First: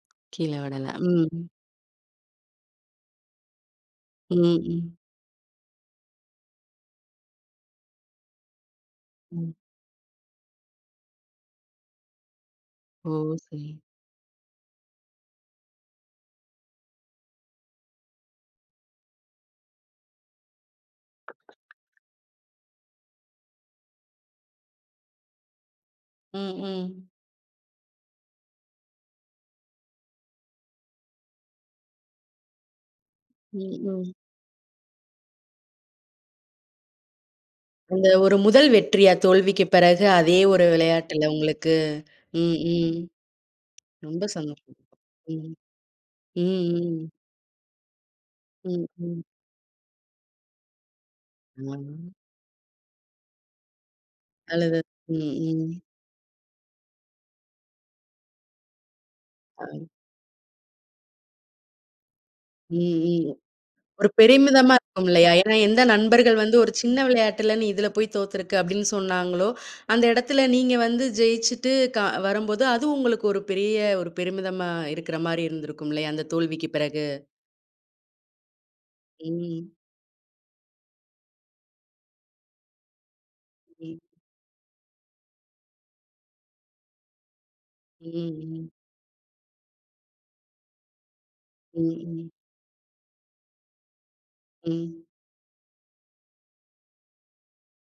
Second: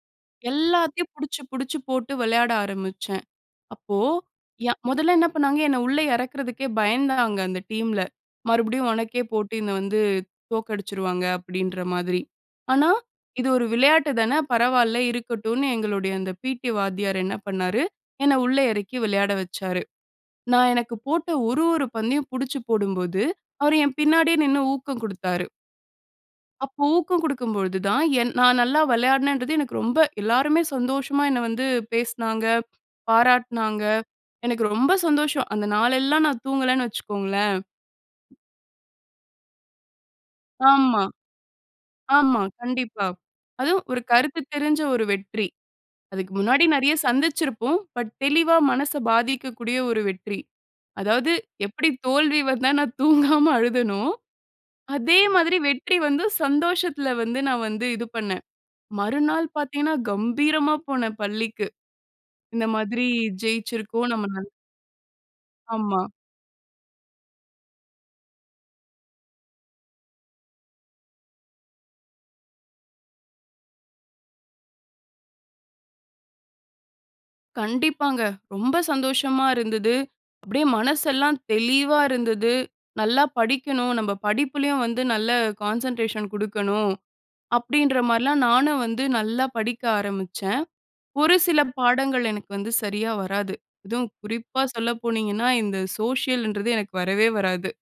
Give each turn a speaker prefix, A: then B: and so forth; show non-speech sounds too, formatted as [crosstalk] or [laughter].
A: கீழ விடல.
B: எல்லாத்தையும்
A: ம்.
B: புடிச்சுப் புடிச்சுப் போட்டு, விளையாட ஆரம்பிச்சேன். அப்போ,
A: ம்,
B: யா
A: ம்.
B: முதல்ல என்ன பண்ணாங்க! என்ன உள்ள இறக்கறதுக்கே பயந்தாங்க, அந்த டீம்ல. "மறுபடியும் உனக்கே
A: ம்.
B: போட்டினு வந்து தோக்கடிச்சருவாங்க." அப்பிடீன்ற மாரி. ஆனா,
A: ஓ,
B: இது ஒரு
A: சரி.
B: விளையாட்டு தான. பரவால்ல. இருக்கட்டுன்னு. எங்களுடைய அந்த பிடி வாத்தியார் என்ன பண்ணாரு? என்ன உள்ள இறக்கி விளையாட வச்சாரு. நான், எனக்கு போட்ட ஒரு ஒரு பந்தையும் புடிச்சு போடும்போது, அவரு என் பின்னாடியே நின்னு ஊக்கம் குடுத்தாரு.
A: ம்,
B: அப்ப
A: ம்.
B: ஊக்கம் குடுக்கும் பொழுது தான், என் நான் நல்லா வெளையாடுனேன்றது எனக்கு ரொம்ப எல்லாருமே சந்தோஷமா என்னை வந்து பேசுனாங்க, பாராட்டுனாங்க,
A: ம், ம்.
B: எனக்கு ரொம்ப சந்தோஷம்! அந்த நாளெல்லாம் நான் தூங்கலன்னு வச்சுக்கோங்களேன்.
A: உங்க ஒரு முதல் வெற்றியா? தோல்விக்கு பிறகு, அதே ஒரு
B: ஆமா.
A: வெளயாட்டுல உங்களுக்கு?
B: ஆமா.
A: ம், ம்.
B: கண்டிப்பா. அதுவும் ஒரு
A: [smacks lips] ரொம்ப
B: கருத்து
A: சந்தோஷம்.
B: தெரிஞ்ச ஒரு வெற்றி.
A: ம்.
B: அதுக்கு
A: ம்,
B: முன்னாடி நிறைய
A: ம்.
B: சந்திச்சிருப்போம். பட் தெளிவா
A: ம்,
B: மனச
A: ம்.
B: பாதிக்கக்கூடிய ஒரு வெற்றி. அதாவது எப்பிடி
A: ம்.
B: தோல்வி வந்தா, நான் தூங்காம [chuckles] அழுதனோ,
A: அழுதது, ம்,
B: அதே மாதிரி
A: ம்.
B: வெற்றி வந்து, சந்தோஷத்தல வந்து நான் வந்து, இது பண்ணேன். மறுநாள்
A: ஆ.
B: பாத்தீங்கன்னா, கம்பீரமா போனேன் பள்ளிக்கு. இந்த
A: ம்,
B: மாதிரி
A: ம்.
B: ஜெயிச்சிருக்கோம்,
A: ஒரு
B: நம்ம ந
A: பெருமிதமா இருக்கும், இல்லையா? ஏன்னா, எந்த
B: ஆமா.
A: நண்பர்கள் வந்து, ஒரு சின்ன விளையாட்டில, "நீ இதில போய் தோத்திருக்க." அப்டின்னு சொன்னாங்களோ, அந்த இடத்தில நீங்க வந்து ஜெய்ச்சிட்டு கா வரும்போது அது உங்களுக்கு ஒரு பெரிய ஒரு பெருமிதமா இருக்குற மாரி இருந்திருக்கும் இல்லையா, அந்த தோல்விக்கு பிறகு?
B: கண்டிப்பாங்க! ரொம்ப சந்தோஷமா
A: ம்.
B: இருந்தது. அப்டியே மனசெல்லாம் தெளிவா இருந்தது. நல்லா படிக்கணும்.
A: ம்.
B: நம்ப படிப்புலையும் வந்து நல்ல கான்சன்ட்ரேஷன் குடுக்கணும். அப்பிடின்ற
A: ம்,
B: மாரிலாம்,
A: ம்.
B: நானும் வந்து நல்லா படிக்க ஆரம்பிச்சேன். ஒரு சில
A: ம்,
B: பாடங்கள்,
A: ம்.
B: எனக்கு வந்து சரியா வராது. அதுவும் குறிப்பா சொல்ல
A: ம்.
B: போனீங்கன்னா, இந்த சோஷியலுன்றது எனக்கு வரவே வராது.